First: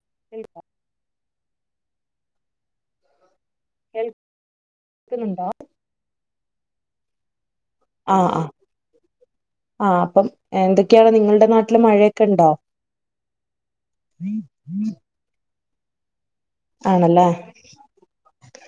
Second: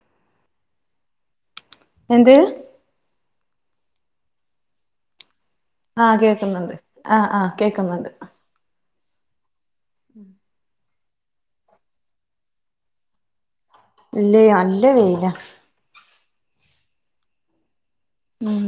[unintelligible] എന്ത് കേൾ ക്ക്നുഉണ്ടോ ആഹ് കേൾക്കുന്നുണ്ട് ആഹ് ആഹ് കേൾക്കുന്നുണ്ട് അഹ് അപ്പം എന്തൊക്കെയാണ് നിങ്ങളുടെ നാട്ടില് മഴയൊക്കെ ഉണ്ടോ ഇല്ലേ അല്ലേ വെയില ആണല്ലേ ഉം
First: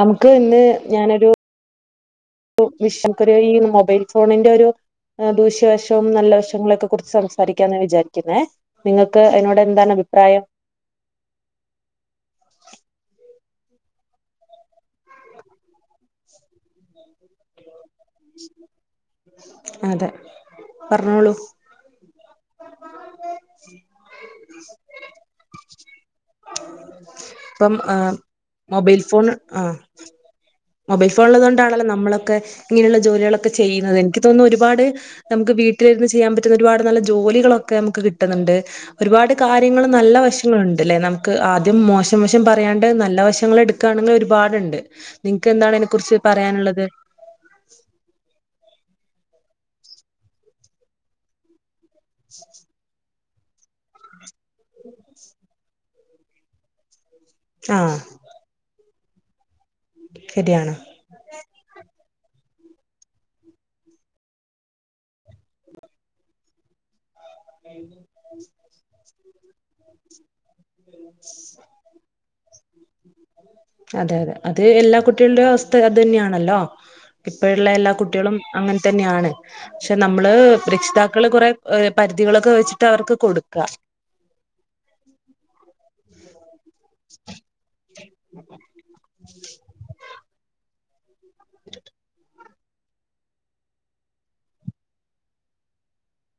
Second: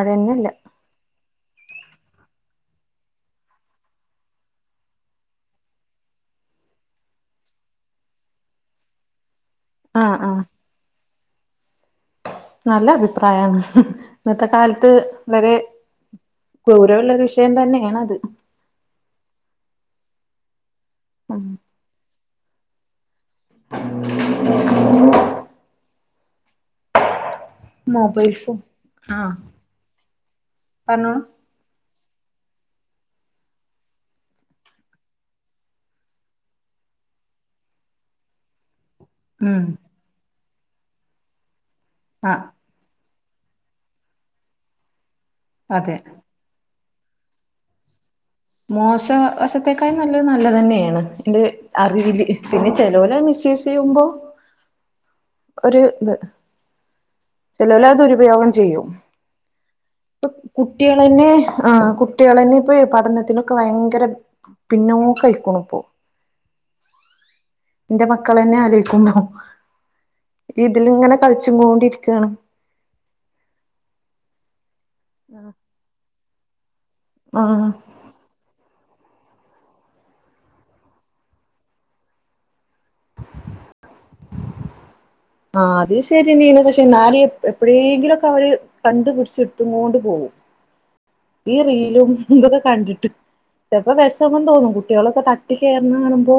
നമുക്ക് ഇന്ന് ഞാനൊരു [unintelligible] മൊബൈൽ ഫോണിന്റെ ഒരു ദൂഷ്യവശവും നല്ല വശങ്ങള ഒക്കെ കുറിച്ച് സംസാരിക്കാന്ന വിചാരിക്കുന്നേ നിങ്ങൾക്ക്എന്നോട് എന്താണ് ആഹ് ആഹ് അഭിപ്രായം നല്ല അഭിപ്രായമാണ് ഇന്നത്തെ കാലത്ത് വരെ ഗൗരവമുള്ള ഒരു വിഷയം തന്നെയാണ് അത് അതെ പറഞ്ഞോളൂ ഉം [inaudible] ഇപ്പം ആഹ് മൊബൈൽ ഫോൺ മൊബൈൽ ഫോണ് ആഹ് മൊബൈൽ പറഞ്ഞോളൂ ഫോൺള്ളത് കൊണ്ടാണല്ലോ നമ്മളൊക്കെ ഇങ്ങനെയുള്ള ജോലികളൊക്കെ ചെയ്യുന്നത് എനിക്ക് തോന്നുന്നു ഒരുപാട് നമുക്ക് വീട്ടിലിരുന്ന് ചെയ്യാൻ പറ്റുന്ന ഒരുപാട് നല്ല ജോലികളൊക്കെ നമുക്ക് കിട്ടുന്നുണ്ട് ഒരുപാട് ഉം കാര്യങ്ങളും നല്ല വശങ്ങളുണ്ട്ല്ലേ നമുക്ക് ആദ്യം മോശം പക്ഷെ ആഹ് പ പ്രയാണ്ട് നല്ല വശങ്ങള് എട്ക്കായാണെങ്കിൽ ഒരുപാടുണ്ട് നിൻക്ക് എന്താണ് അതിനെ അതെ കുറിച്ച് പറയാനുള്ളത് മോശ വശത്തേക്കായി നല്ലത് നല്ലതന്നേണ് ഇത് അറി വിധി പിന്നെ ചെലോലത് മിസ്സ്യൂസ് ചെയ്യുമ്പോ ഒരു ഇത് ചെലോൽ ആഹ് അത് ദുരുപയോഗം ചെയ്യും ഇപ്പൊ ശരിയാണ് കുട്ടികൾ ളന്നെ ആ കുട്ടികളന്നെ ഇപ്പൊ പഠനത്തിനൊക്കെ ഭയങ്കര പിന്നോക്കയിക്ക്ണുപ്പൊ [unintelligible] ഇന്റെ മക്കളന്നെ ആലോയിക്കുമ്പോ ഇതിലിങ്ങനെ കളിച്ചുങ്കോണ്ടിരിക്കാണ് അതെ അതെ അത് എല്ലാ കുട്ടികളുടെം അവസ്ഥ അതന്നേണല്ലോ ആ ഇപ്പഴുള്ള എല്ലാ കുട്ടികളും അങ്ങനെ തന്നെയാണ് പക്ഷെ നമ്മള് രക്ഷിതാക്കള് കുറെ ഏഹ് പരിധികളൊക്കെ വെച്ചിട്ട അവർക്ക് കൊടുക്കാ ആഹ് അത് ശെരിയന്നേണ് പക്ഷെ എന്നാലും എപ്പഴേങ്കിലും ഒക്കെ അവര് കണ്ടു പിടിച്ച്ട്ത്ത്ങ്കോണ്ട് പോവും ഈ റീലും ഇതൊക്കെ കണ്ടിട്ട് ചെലപ്പോ വെഷമം തോന്നും കുട്ടിയേളൊക്കെ തട്ടി കെയറ്ന്ന കാണുമ്പോ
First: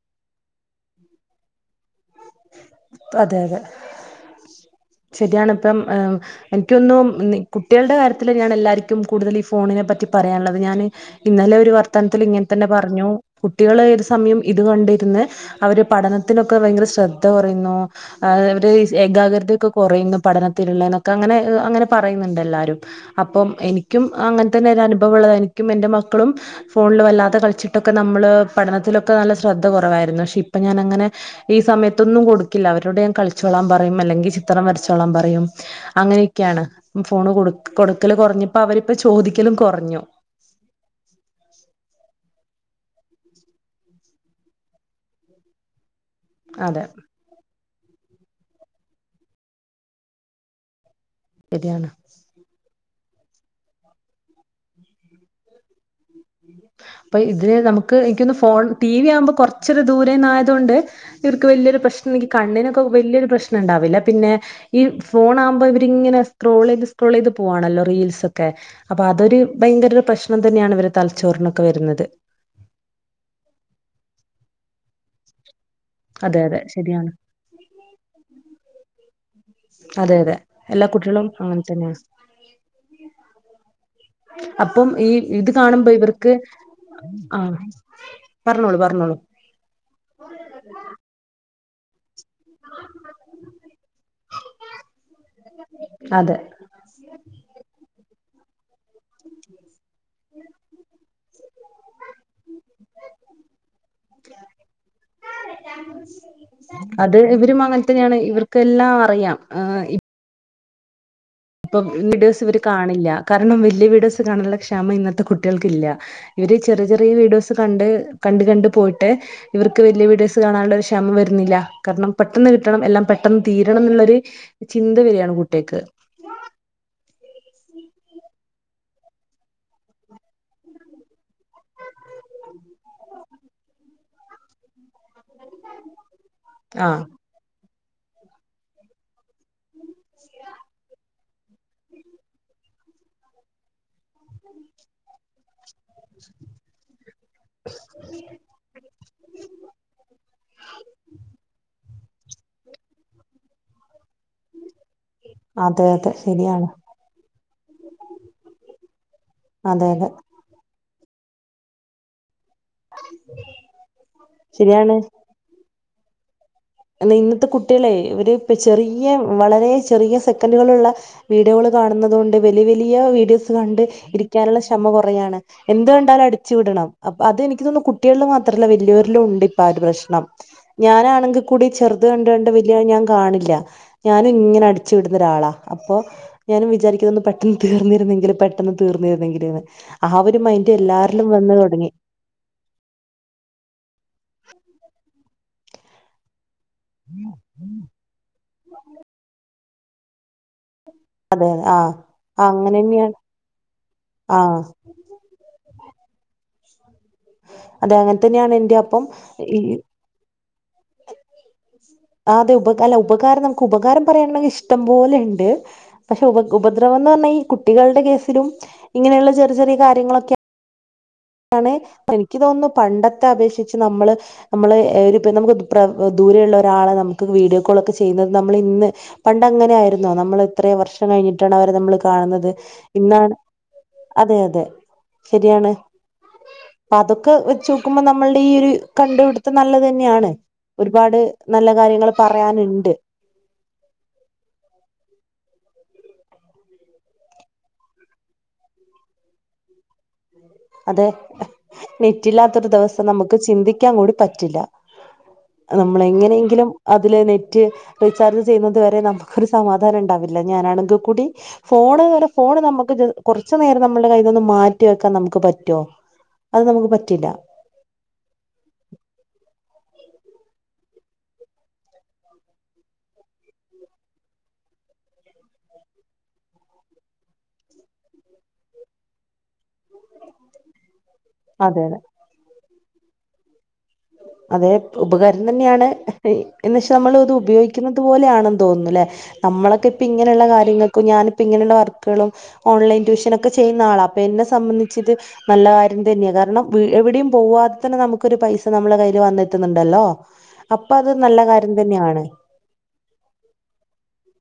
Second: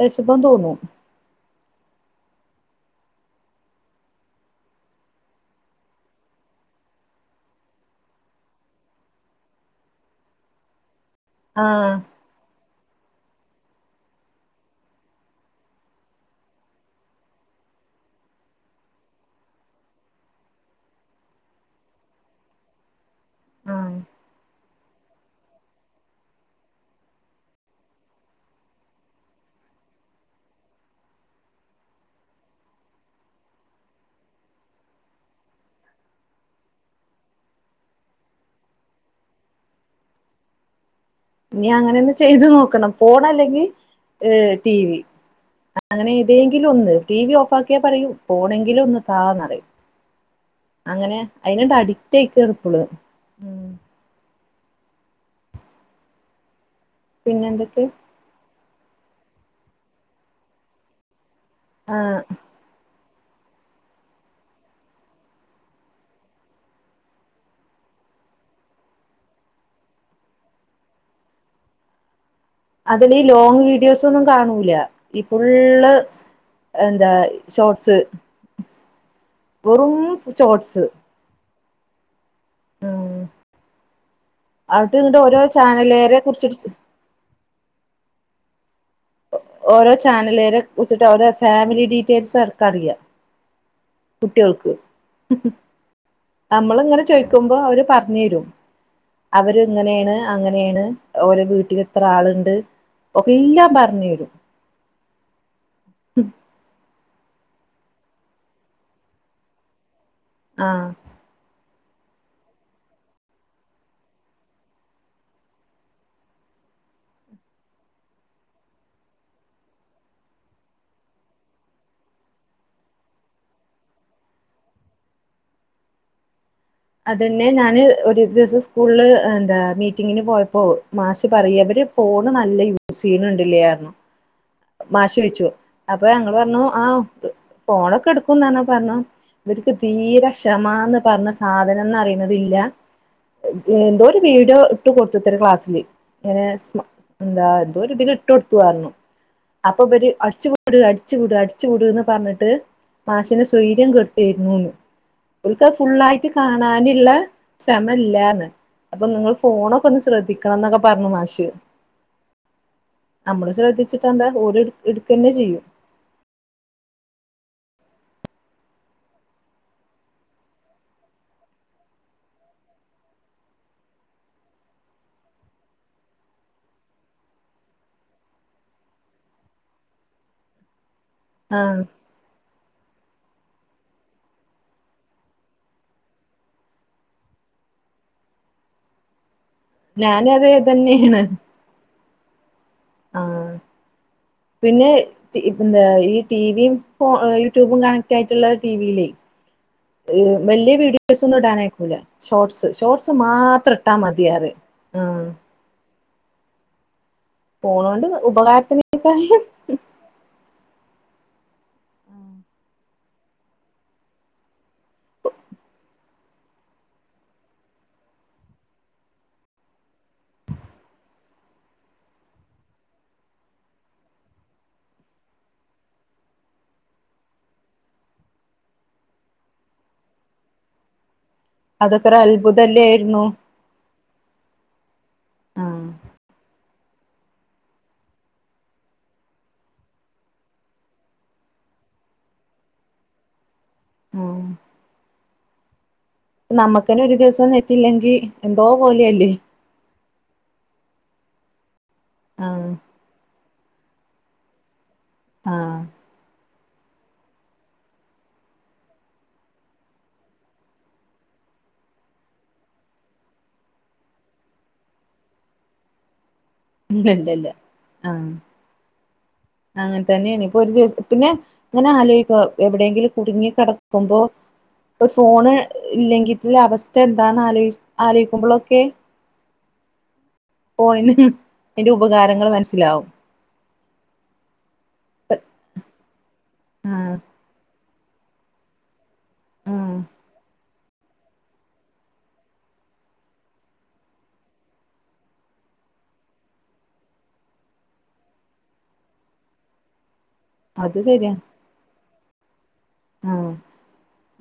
വെഷമം തോന്നും അതെ അതെ ശരിയാണ് ഇപ്പം ആഹ് എനിക്കൊന്നും ഇന്ന് കുട്ടികളുടെ കാര്യത്തില് ഞാൻ എല്ലാർക്കും കൂടുതൽ ഈ ഫോണിനെ പറ്റി പറയാനുള്ളത് ഞാന് ഇന്നലെ ആ ഒരു വർത്താനത്തില് ഇങ്ങൻ തന്നെ പറഞ്ഞു കുട്ടികള് ഏത് സമയും ഇത് കണ്ടിരുന്ന് അവര് പഠനത്തിനൊക്കെ ഭയങ്കര ശ്രദ്ധ കുറയുന്നു അവര് ഏകാഗ്രതയൊക്കെ കൊറയുന്നു പഠനത്തിലുള്ള എന്നൊക്കെ അങ്ങനെ അങ്ങനെ പറയുന്നുണ്ട് എല്ലാരും അപ്പം ആ എനിക്കും അങ്ങൻ തന്നെ ഒരു അനുഭവം ഉള്ളത് എനിക്കും എന്റെ മക്കളും ഫോണില് വല്ലാതെ കളിച്ചിട്ടൊക്കെ നമ്മള് പഠനത്തിലൊക്കെ നല്ല ശ്രദ്ധ കുറവായിരുന്നു പക്ഷെ ഇപ്പൊ ഞാനങ്ങനെ ഈ സമയത്തൊന്നും കൊടുക്കില്ല അവരോട് ഞാൻ കളിച്ചോളാൻ പറയും അല്ലെങ്കിൽ ചിത്രം വരച്ചോളാൻ പറയും അങ്ങനെയൊക്കെയാണ് ഫോണ് കൊടു കൊടുക്കല് കൊറഞ്ഞപ്പോ അവരിപ്പ ചോദിക്കലും കൊറഞ്ഞു ഇനി അങ്ങനെ ഒന്ന് ചെയ്ത് നോക്കണം ഫോൺ അല്ലെങ്കിൽ ഏഹ് ടി വി അങ്ങനെ എന്തേങ്കിലും അതെ ഒന്ന് ടി വി ഓഫ് ഓഫാക്കിയ പറയും ഫോണെങ്കിലും ഒന്ന് താ ന്നറയും അങ്ങനെ അയിനണ്ട് ശരിയാണ് അഡി ക്റ്റയിക്ക്ണ് ഇപ്പള് അപ്പൊ പിന്നെ ഇതില് എന്തൊക്കെ നമുക്ക് എനിക്കോൻന്ന് ഫോൺ ടി വി ആവുമ്പോ കൊറച്ച് ഒര് ദൂരെന്ന് ആയത്‌ കൊണ്ട് ഇവർക്ക് വല്ല്യൊരു ആ പ്രശ്നെങ്കി കണ്ണിനൊക്ക വല്ല്യൊരു പ്രശ്നം ഉണ്ടാവില്ല പിന്നെ ഈ ഫോൺ ആകുമ്പോ ഇവരിങ്ങനെ സ്ക്രോളെയ്ത് സ്ക്രോളെയ്ത് പോവാണല്ലോ റീൽസ് ഒക്കെ അപ്പൊ അതൊരു ഭയങ്കര പ്രശ്നം തന്നെയാണ് ഇവരെ തലച്ചോറിനൊക്കെ വരുന്നത് അതില് ഈ ലോങ്ങ് വീഡിയോസ് ഒന്നും കാണൂല ഈ ഫുള്ള് അതെ അതെ ശരിയാണ് എന്താ ഷോർട്സ് വെറും ഷോർട്സ് അങ്ങൻ തന്നെയ ഉം അപ്പം അട്ട് ഈ ഇങ്ങട്ട് ഓരോ ഇത് കാണുമ്പോ ചാനലേരെ ഇവർക്ക് കുറിച്ചിട്ട് ആ പറഞ്ഞോളൂ പറഞ്ഞോളൂ ഓരോ ചാനലരെ കുറിച്ചിട്ട് അവടെ ഫാമിലി ഡീറ്റെയിൽസ് വരെ അവർക്ക് അറിയാം കുട്ടികൾക്ക് അതെ [inaudible] നമ്മൾങ്ങനെ ചോയ്ക്കുമ്പോ അവര് പറഞ്ഞു തരും അവര്ങ്ങനെയാണ് അങ്ങനെയാണ് ഓരോ വീട്ടിൽ ഇത്ര ആളുണ്ട് ഒകെ എല്ലാം പറഞ്ഞ് തരും [unintelligible] അത് ഇവരും അങ്ങനെത്തന്നെയാണ് ഇവർക്ക്ല്ലാം അറിയാം ആഹ് ആഹ് ഇപ്പൊ വീഡിയോസ് ഇവര് കാണില്ല കാരണം വല്യ വീഡിയോസ് കാണാനുള്ള ക്ഷമ ഇന്നത്തെ കുട്ടികൾക്കില്ല ഇവര് ചെറിയ ചെറിയ വീഡിയോസ് കണ്ട് കണ്ട് കണ്ട് പോയിട്ട് ഇവർക്ക് വലിയ വീഡിയോസ് കാണാനുള്ള ഒരു ക്ഷമ വരുന്നില്ല കാരണം പെട്ടെന്ന് കിട്ടണം എല്ലാം പെട്ടെന്ന് തീരണം എന്നുള്ളൊരു ചിന്ത വരിയാണ് കുട്ടികക്ക് അതെന്നെ ഞാന് ഒരു ദിവസം സ്കൂളില് എന്താ മീറ്റിങ്ങിന് പോയപ്പോൾ മാഷ് പറയ ഫോണ് നല്ല യൂസ് ചെയ്യുന്നുണ്ട് അല്ലേ എന്ന് പറഞ്ഞു മാഷ് ചോദിച്ചു അപ്പൊ ഞങ്ങള് പറഞ്ഞു ആ ആഹ് ഫോണൊക്കെ എടുക്കും എന്ന് പറഞ്ഞപ്പോൾ പറഞ്ഞു ഇവർക്ക് തീരെ ക്ഷമ എന്ന് പറഞ്ഞ സാധനം എന്ന അറിയണതില്ല എന്തോ ഒരു വീഡിയോ ഇട്ട് കൊടുത്തു അത്ര ക്ലാസ്സില് ഇങ്ങനെ എന്താ എന്തോ ഒരു ഇത് ഇട്ട് കൊടുത്തുരുന്നു അപ്പൊ ഇവര് അടിച്ച വിടു അടിച്ചു വിടു അടിച്ചു വിട് എന്ന് പറഞ്ഞിട്ട് മാഷിനെ സ്വൈര്യം കടുത്തിരുന്നുന്ന് ഇവർക്ക് അതെ ഫുൾ അതെ ആയിട്ട് ശരിയാണ് കാണാനുള്ള ക്ഷമ ഇല്ലന്ന് അപ്പൊ നിങ്ങൾ ഫോണൊക്കെ അതെ ഒന്ന് അതെ ശ്രദ്ധിക്ക ണം എന്നൊക്കെ പറഞ്ഞു മാശ് നമ്മള് ശ്രദ്ധിച്ചിട്ട ശ്രദ്ധിച്ചാൽ എന്താ ഒരു ശരിയാണ് എടുക്ക തന്നെ ചെയ്യും ആഹ് ഇന്നത്തെ കുട്ടികളെ ഇപ്പ ചെറിയ വളരെ ചെറിയ സെക്കൻഡുകളുള്ള വീഡിയോകള് കാണുന്നത് കൊണ്ട് വലിയ വലിയ വീഡിയോസ് കണ്ട് ഇരിക്കാനുള്ള ക്ഷമ കുറയാണ് എന്ത് കണ്ടാലും അടിച്ചു വിടണം ആഹ് അത് എനിക്ക് തോന്നുന്നു കുട്ടികളിൽ മാത്രല്ല വലിയോരിലും ഉണ്ട് ഇപ്പൊ ആ ഒരു പ്രശ്നം ഞാനാണെങ്കിൽ കൂടി ആഹ് ചെറു ത് കണ്ട് കണ്ട് വലിയ ഞാൻ കാണില്ല ഞാനും ഇങ്ങനെ അടിച്ചു വിടുന്ന ഒരാളാ അപ്പൊ ഞാനും വിചാരിക്കുന്ന ഒന്ന് പെട്ടെന്ന് തീർന്നരുന്നെങ്കില് പെട്ടെന്ന് തീർന്നിരുന്നെങ്കിലിൽ എന്നാണ് ആ ഞാനും ഒരു അതെ മൈൻഡ് തന്നെയാണ് എല്ലാരിലും വന്ന് തുടങ്ങി ആഹ് പിന്നെ ന്താ ഈ ടി വി യൂട്യൂബും കണക്ട് ആയിട്ടുള്ള ടി വിയില വലിയ വീഡിയോ വലിയ വീഡിയോസ് ഒന്നും അതെ ഇടാൻ അതെ ആ അയക്കൂല്ല ഷോർട്സ് ഷോർട്സ് അങ്ങനെന്നെയാണ് മാത്രം ഇട്ടാ മതി എന്നു ആ പറയും അതെ ഫോണോണ്ട് അങ്ങനെ തന്നെയാണ് എന്റെ അപ്പം ഉപകാരത്തിനേക്കായും ഈ ആ അതെ ഉപ അല്ല ഉപകാരം നമുക്ക് ഉപകാരം പറയയാണെങ്കിൽ നമുക്ക് ഇഷ്ടം പോലെ ഉണ്ട് പക്ഷെ ഉപ ഉപദ്രവം എന്ന് പറഞ്ഞാൽ ഈ കുട്ടികളുടെ കേസിലും ഇങ്ങനെയുള്ള ചെറിയ ചെറിയ കാര്യങ്ങളൊക്കെ ആണെ എനിക്ക് തോന്നുന്നു പണ്ടത്തെ അപേക്ഷിച്ച് നമ്മള് നമ്മള് നമുക്ക് ദൂരെയ ഉള്ള ഒരാളെ നമുക്ക് വീഡിയോ കോൾ ഒക്കെ ചെയ്യുന്നത് നമ്മൾ ഇന്ന് പണ്ട് അങ്ങനെ ആയിരുന്നോ നമ്മൾ എത്ര വർഷം കഴിഞ്ഞിട്ടാണ് അവരെ നമ്മൾ അതൊക്കെ ഒരു കാണുന്നത് അത്ഭുതല്ലേ ആയിരുന്നു ഇന്നാണ് അതെ അതെ ശരിയാണ് ആഹ് അപ്പൊ അതൊക്കെ വെച്ച് നോക്കുമ്പോ നമ്മളുടെ ഈ ഒരു കണ്ടുപിടുത്തം നല്ലത് തന്നെയാണ് ഒരുപാട് നല്ല കാര്യങ്ങൾ പറയാനുണ്ട് ഉം ഇപ്പ നമ്മുക്കന്നെ ഒരു ദിവസം നെറ്റില്ലെങ്കിൽ എന്തോ പോലെയല്ലേ അതെ ആഹ് നെറ്റില്ലാത്തൊരു ദിവസം നമുക്ക് ചിന്തിക്കാൻ കൂടി പറ്റില്ല ആഹ് നമ്മള് എങ്ങനെയെങ്കിലും അതില് നെറ്റ് റീചാർജ് ചെയ്യുന്നത് വരെ നമുക്കൊരു സമാധാനം എണ്ടാവില്ല ഞാനാണെങ്കി കൂടി ഫോണ് വേറെ ഫോണ് നമ്മക്ക് ജ കൊറച്ചു നേരം നമ്മൾടെ കയ്യീന്നൊന്ന് മാറ്റി വെക്കാൻ നമുക്ക് പറ്റോ ഇല്ലല്ലല്ല ആഹ് അങ്ങൻതന്നേണ് ഇപ്പൊ ഒരു ദിവസം പിന്നേ ഇങ്ങനെ ആലോയിക്കും എവിടെയെങ്കിലും കുടുങ്ങി കെടക്കുമ്പോ ഒര് ഫോണ് ഇല്ലെങ്കിത്ത അവസ്ഥ എന്താന്ന് ആലോയ് ആലോയ്ക്കുമ്പളൊക്കെ ഫോണിന് അതെ അയ്ന്റെ അതെ ഉപകാരങ്ങള് മനസ്സിലാവും അതെ ഉപകാരം തന്നെയാണ് എന്നിച്ച ആഹ് നമ്മള് അത് ഉപയോ ക്കുന്നത് പോലെയാണെന്ന് തോന്നുന്നു ഇല്ലേ നമ്മളൊക്കെ ആഹ് ഇപ്പ ഇങ്ങനെയുള്ള കാര്യങ്ങക്കും ഞാനിപ്പ ഇങ്ങനെയുള്ള വർക്കുകളും ഓൺലൈൻ ട്യൂഷനൊക്കെ ചെയ്യുന്ന ആളാ അപ്പൊ എന്നെ സംബന്ധിച്ചിത് നല്ല കാര്യം തന്നെയാ കാരണം വീ എവിടെയും പോവാതെ തന്നെ നമുക്കൊരു പൈസ നമ്മള കയ്യില് വന്നെത്ത്ന്ന്ണ്ടല്ലോ അപ്പൊ അത് നല്ല കാര്യം തന്നെയാണ്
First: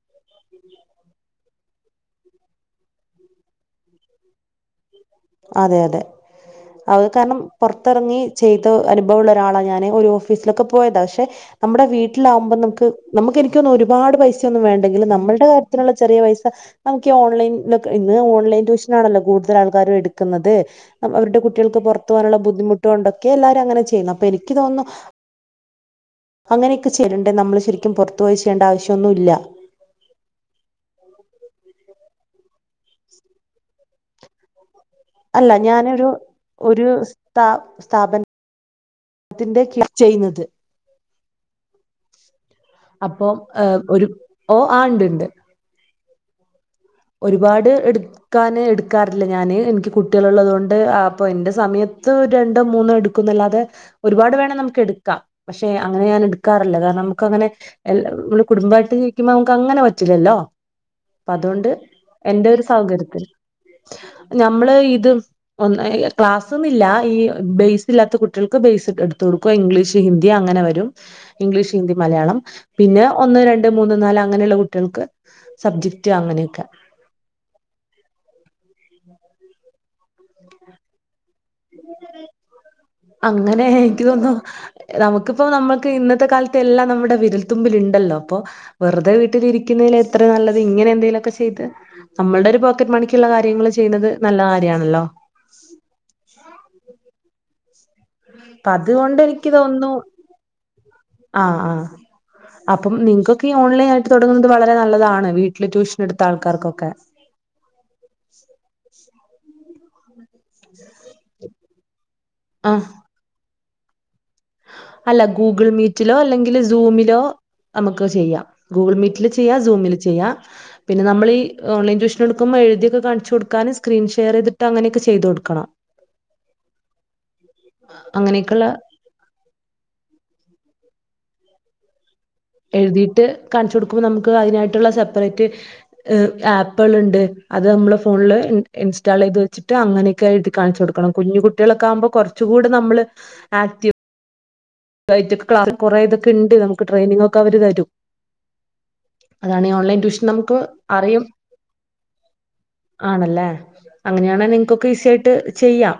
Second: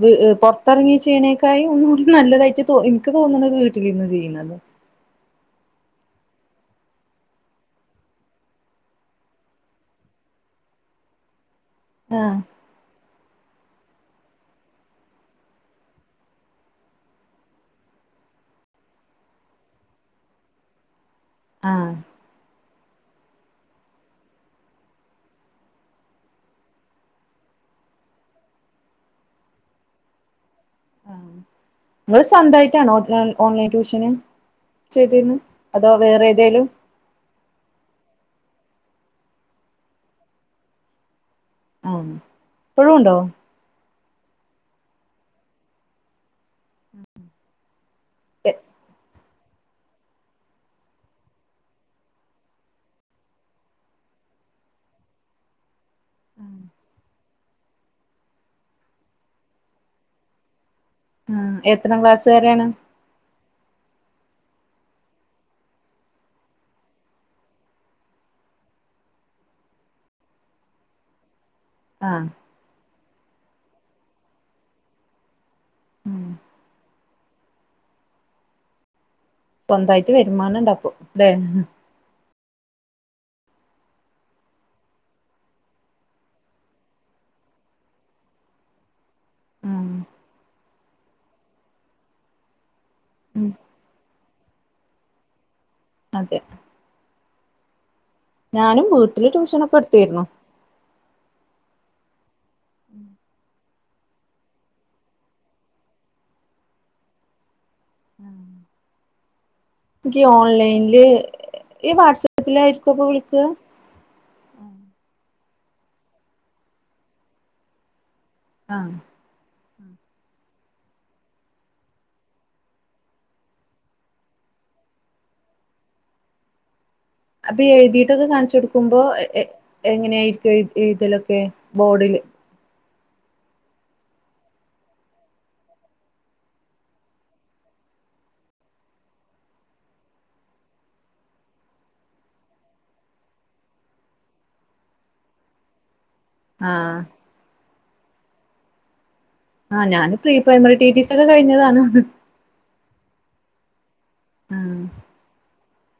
വീ പൊർത്തറങ്ങി ചെയ്യണേക്കായും ഒന്നുകൂടി നല്ലതായിട്ട് തോ ഇൻക്ക് തോന്നണത് വീട്ടിലിരിന്ന് ചെയ്യ്ണതാ അതെ അതെ അത് കാരണം പൊറത്തിറങ്ങി ചെയ്ത അനുഭവ ഉള്ള ഒരാളാ ഞാന് ഒരു ഓഫീസിലൊക്കെ പോയതാ പക്ഷെ നമ്മടെ ആഹ് വീട്ടിലാവുമ്പോ നമുക്ക് നമക്ക് എനിക്ക്തോന്നു ഒരുപാട് പൈസ ഒന്നും വേണ്ടെങ്കിലും നമ്മൾടെ കാര്യത്തിനുള്ള ചെറിയ പൈസ നമുക്ക് ഈ ഓൺലൈൻ ഇന്ന് ഓൺലൈൻ ടൂഷനാണല്ലോ കൂടുതൽ ആൾക്കാരും എടു ക്കുന്നത് അപ്പൊ അവരുടെ കുട്ടികൾക്ക് ആഹ് പൊർ ത്ത് പോവാനുള്ള ബുദ്ധിമുട്ടുകൊണ്ടൊക്കെ എല്ലാരും അങ്ങനെ ചെയ്യുന്നു അപ്പൊ എനിക്ക് തോന്നുന്നു അങ്ങനെയൊക്കെ ചെയ്യല്ണ്ട് നമ്മള് ശരിക്കും പൊർത്ത് പോയി ചെയ്യണ്ട ആവശ്യം ഒന്നുവില്ല ആഹ് ഇങ്ങള് സൊന്തായിട്ടാണോ [unintelligible] ഓൺലൈൻ ട്യൂഷന് ചെയ്തിര്ന്ന് അതോ വേറെ ഏതേലും ഒരൂ സ്താ സ്ഥാപനത്തിന്റെ കിഴ് ചെയ്യുന്നത് ആഹ് ഇപ്പഴും ഉണ്ടോ ആഹ് ഒരു ഓഹ് ആഹ് ഇണ്ടിണ്ട് ഒരുപാട് എട്ക്കാന് എട്ക്കാ റില്ല ഞാന് എനിക്ക് കുട്ട്യോളുള്ളത് കൊണ്ട് അപ്പൊ എന്റെ സമയത്ത് രണ്ടോ മൂന്നോ എടുക്കൂന്നല്ലാതെ ഒരുപാട് വേണം നമുക്ക് എടുക്കാം പക്ഷെ അങ്ങനെ ഞാൻ എടുക്കാറില്ല കാരണം നമുക്കങ്ങനെ എല്ല നമ്മള് കുടുംബായിട്ട് ജിവിക്കുമ്പൊ നമുക്ക് അങ്ങനെ പറ്റില്ലല്ലോ അപ്പൊ ആഹ് അതുകൊണ്ട് എത്രാം ക്ലാസ്സ്കാരാണ് [unintelligible] നമ്മള് ഇത് ഒന്ന് ക്ലാസ്സൊന്നും ഇല്ല ഈ ബെയ്സ് ഇല്ലാത്ത കുട്ടികൾക്ക് ബെയ്സൊക്കെ എടുത്ത് കൊടു ക്വ ഇപ്പൊ ഇംഗ്ലീഷ് ഹിന്ദി അങ്ങനെ വരും ഇംഗ്ലീഷ് ഹിന്ദി ആഹ് മലയാളം പിന്നെ ഒന്ന് രണ്ട് മൂന്ന് നാല് അങ്ങനെയുള്ള കുട്ടികൾക്ക് സബ്ജക്റ്റ് ഉം അങ്ങനെയൊക്കെ സ്വന്തായിട്ട് വരുമാനം ഇണ്ടാക്കും ഇല്ലെ അങ്ങനേ എനിക്ക് തോന്നു നമുക്കിപ്പോ നമ്മുക്ക് ഇന്നത്തെ കാലത്തെ എല്ലാം നമ്മടെ വിരൽത്തുമ്പിലിണ്ടല്ലോ അപ്പൊ വെറുതെ ആഹ് വീട്ടിലിരിക്കുന്നയ്ല് എത്ര നല്ലത് ഇങ്ങനെ എന്തേലൊക്കെ ചെയ്ത് നമ്മൾടൊരു പോക്കറ്റ് മണി‌ക്കിള്ള ഉം കാര്യങ്ങള് ചെയ്യ്ണത് നല്ല കാര്യാണല്ലോ അതെ അപ്പൊ ഞാനും അതുകൊണ്ട് വീട്ടില് എനിക്ക് ട്യൂഷനൊക്കെ തോന്നുന്നു എടുത്തിരുന്നു ആ, ഹാ അപ്പം നിങ്ങക്കൊക്കെയോ ഓൺലൈൻ ആയിട്ട് തുടങ്ങുന്നത് വളരെ നല്ലതാണ് വീട്ടില് ട്യൂഷൻ എടുത്ത ആൾക്കാർക്കൊക്കെ [inaudible] എനിക്ക് ഓൺലൈനിൽ ഈ ആഹ് വാട്സആപ്പിലായിരിക്കോ ഇ പ്പൊ വിളിക്ക അല്ല ഗൂഗിൾ മീറ്റിലോ അല്ലെങ്കിൽ സൂ മിലോ നമക്കത് ചെയ്യാം ആഹ് ഗൂഗിൾ മീറ്റില് ചെയ്യ സൂമില് ചെയ്യാ പിന്നെ നമ്മളീ ഓൺലൈൻ ട്യൂഷന് എട്ക്കുമ്പോ എഴുതിയക്കെ കാണ്ചൊട്ക്കാന് സ്ക്രീൻഷെയർ ചെയ്തിട്ടങ്ങനെക്കെ ചെയ്തൊട്കാ അപ്പൊ എഴുതീതൊക്കെ കാണ്ചൊട് അങ്ങനെയൊക്കെയുള്ള ക്കുമ്പോ എഎ എങ്ങനായിരിക്കും എയ്‌ എയ്‌തലൊക്കെ ബോർഡില് എഴുതീട്ട് കാണ്ചൊട്ക്കുമ്പോ നമുക്ക് അതിനായിട്ടുള്ള സപ്പ്റേറ്റ് ആപ്പ്കള്ണ്ട് അത് നമ്മള് ഫോണ്ല് ഇൻ ഇൻസ്റ്റാളെയ്ത് വെച്ട്ട് അങ്ങനെ ക്കെ കാണ്ചൊട്ക്കണം കുഞ്ഞു കുട്ട്യാളൊക്കെ ആകുമ്പോ കൊറ്ച് കൂടെ നമ്മള് ആക്ട്ടീ [unintelligible] ക്ലാസ്സ് കുറെ ഇതൊക്കെണ്ട് നമുക്ക് ആഹ് ട്രെയിനിങ്ങൊക്കെ അവര് തരും അതാണ് ഈ ആഹ് ഓൺലൈൻ ഞാന് ട്യൂഷൻ പ്രീ നമുക്ക് പ്രൈമറി ടി ടി സി അറിയും ഒക്കെ കഴിഞ്ഞതാണ് ആണല്ലേ അങ്ങനെയാണെ ആഹ് നിങ്ങക്കൊക്കെ ഈസി ആയിട്ട് ചെയ്യാം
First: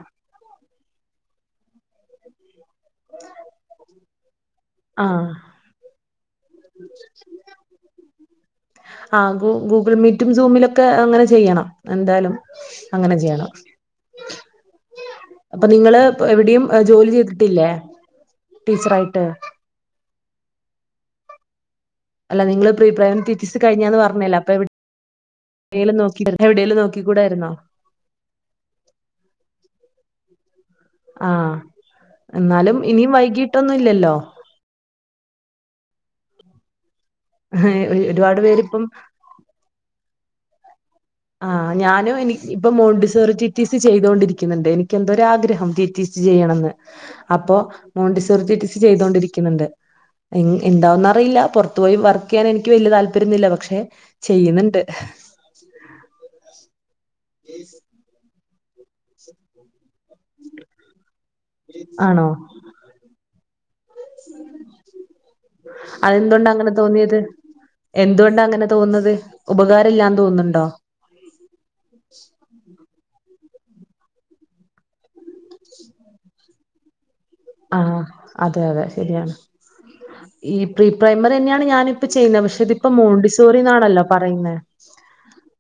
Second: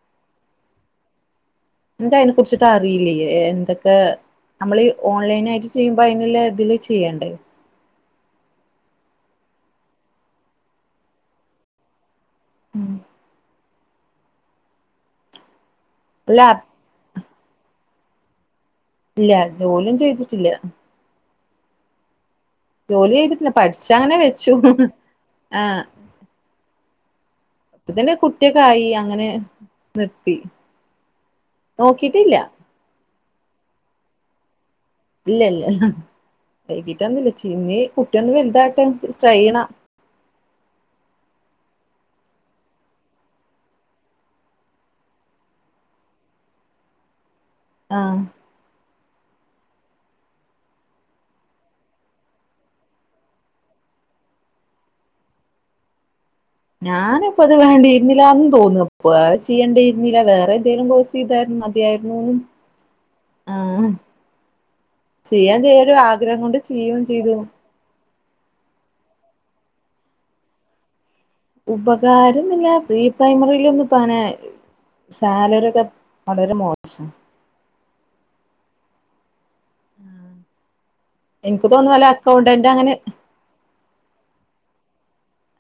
ഇന്ക്ക് അയിനെ കുർച്ട്ട് അറീല്ലേ എ എന്തൊക്കെ നമ്മള് ഈ ആഹ് ഓൺലൈൻ ആയിട്ട് ചെയ്യുമ്പോ അയ്ന്ള്ളത് ല് ചെയ്യണ്ടേ ആഹ് ഗൂ ഗൂഗിൾ മീറ്റും സൂമിലൊക്കെ അങ്ങനെ ചെയ്യണം എന്താലും ഉം അങ്ങനെ ചെയ്യണം അപ്പൊ നിങ്ങള് അല്ല എവിടിം അ ജോലി ചെയ്തിട്ടില്ലേ ടീച്ചറായിട്ട് ജോലിന്നും ചെയ്തിട്ടില്ല അല്ല നിങ്ങൾ പ്രീ ജോലി പ്രൈമറി ചെയ്തിട്ടില്ല ടിടിസി കഴിഞ്ഞാന്ന് പഠിച്ചങ്ങനെ പറഞ്ഞില്ലേ അപ്പ വെച്ചു എവ്ടെ ആഹ് എന്തേലും നോക്കിയായിരു എവിടേലും നോക്കി കൂടായിരുന്നോ അപ്പതന്നെ കുട്ടി ഒക്കെ ആയി അങ്ങനെ നിർത്തി ആഹ് നോക്കിട്ടില്ല എന്നാലും ഇനിയും വൈകിട്ടൊന്നും ഇല്ലല്ലോ ഇല്ലല്ല വൈകിട്ടൊന്നുല്ല ച് ഞ്ഞി കുട്ടിഒന്ന് ഒരുപാട് വലുതാവട്ടേ പേരിപ്പം ന്ന്ട്ട് ട്രൈയ്യണം ആഹ് ഞാനും ഇനി ഇപ്പം മോണ്ടിസോറി ടിടിസി ചെയ്തോണ്ടിരിക്കുന്നുണ്ട് എനിക്ക് എന്തോരു ആഗ്രഹം ടി ടി ചെയ്യണന്ന് അപ്പൊ ആഹ് മോണ്ടി സോറി ടിടിസി ചെയ്തൊണ്ടിരിക്കുന്നുണ്ട് ഇൻ ഇൻണ്ടാവൊന്നറിയില്ല പൊർത്തു പോയി വർക്കയ്യാൻ എന്ക്ക് വല്യ താല്പര്യൊന്നുമില്ല പക്ഷെ ചെയ്യ്ന്ന്ണ്ട് ഞാനിപ്പത് വേണ്ടിന്നില്ലാന്ന് തോന്നും വേറെ ചെയ്യണ്ടേര്ന്നില്ല വേറെ എന്തേലും കോഴ്സ് ചെയ്താ ആണോ മതിയായിരുന്നുന്ന് ആഹ് ചെയ്യാൻ ചേരു ആഗ്രഹം കൊണ്ട് ചെയും ചെയ്തു എന്തോണ്ടാ അങ്ങനെ തോന്നത് ഉപകാരല്ലാന്ന് തോന്നുന്നുണ്ടോ ഉപകാരംന്നില്ലാ പ്രീ പ്രൈമറിലൊന്നും പ്പങ്ങനെ സാലറി ഒക്കെ വളരെ മോശം ആഹ് അതെ അതെ ശരിയാണ് ഈ പ്രീ പ്രൈമറിന്നെയാണ് എനിക്ക് തോന്നുന്നു വല്ല ഞാനിപ്പ ചെയ്യ്ന്നെ പക്ഷെ അക്കൗണ്ടന്റ് ഇതിപ്പോ മോണ്ടിസോറിന്നാണല്ലോ പറയുന്നെ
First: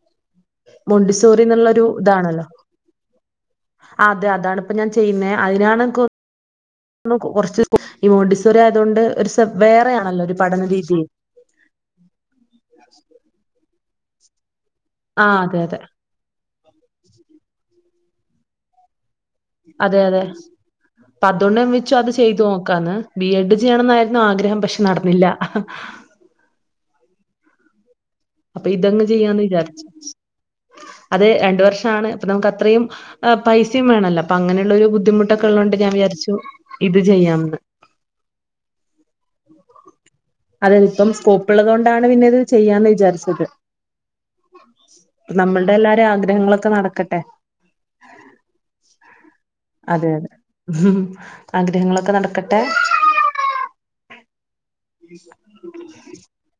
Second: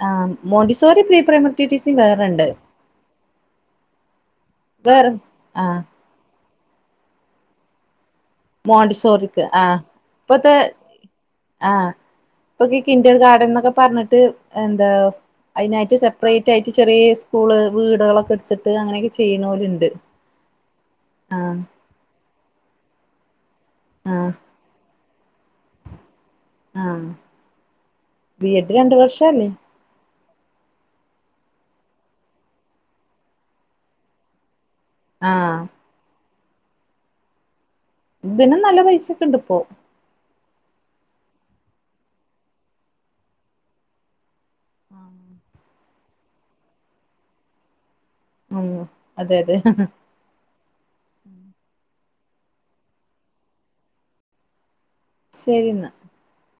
ആഹ് മോണ്ടിസോറിം പ്രീ പ്രൈമറി ടി ടി മോണ്ടിസോറിന്നുള്ളൊരു സി ഇതാണല്ലോ വേറണ്ട് അതെ അതാണ് ഇപ്പ ഞാൻ ചെയ്യുന്നേ ആ അതിനാണ്ന്കൊ ന്നും കൊറ്ച് ഈ മോണ്ടിസോറി ആയതോണ്ട് മോണ്ടിസോറിക്ക് ഒര്സം വേറെയാണല്ലോ ഒരു പഠന രീതി ആഹ് ഇപ്പൊകി കിന്റർ ഗാർഡൻ എന്നൊക്കെ പർഞ്ട്ട് എന്താ ആ അതെ അതെ അതിനതിനായിട്ട് സെ സപ്പറേറ്റ് ആയിട്ട് ചെിറിയ സ്കൂൾ വീടാളൊക്കെ ഇട്ത്ത്ട്ട് അങ്ങനെക്കെ അതെ അതെ ആ പതോണ്ടമി ചൊ അത് ചെയ്ത് നോക്കാന്ന് ബി എഡ് ചെയ്യണം ആ ന്നായിരുന്നു ആഗ്രഹം പക്ഷെ നടന്നില്ല ആഹ് അപ്പയിതങ്ങ് ചെയ്യാന്ന് വിജാര്ച്ച് അത് രണ്ട് വർഷാണ് അപ്പ നമക്ക് അത്രയും ഏഹ് പൈസിം വേണല്ലോ അപ്പ അങ്ങനെള്ളൊരു ബുദ്ധി ആ ബുദ്ധിമുട്ടൊക്കൊള്ളോണ്ട് ഞാൻ വിചാരിച്ചു ഇത് ചെയ്യാംന്ന് ഇതിനും നല്ല പൈസക്കെണ്ട്പ്പോ അതന്നെ ഇപ്പം സ്കോപ്പ്ള്ളതോണ്ടാണ് പിന്നെ ഇത് ചെയ്യാന്ന് വിചാരിച്ചത് അപ്പം നമ്മൾടെ എല്ലാരെ ആഗ്രഹങ്ങളൊക്കെ നടക്കട്ടെ ഉം അതെ അതെ ഉം ആഗ്രഹങ്ങളൊക്കെ നടക്കട്ടെ ശരിന്നാ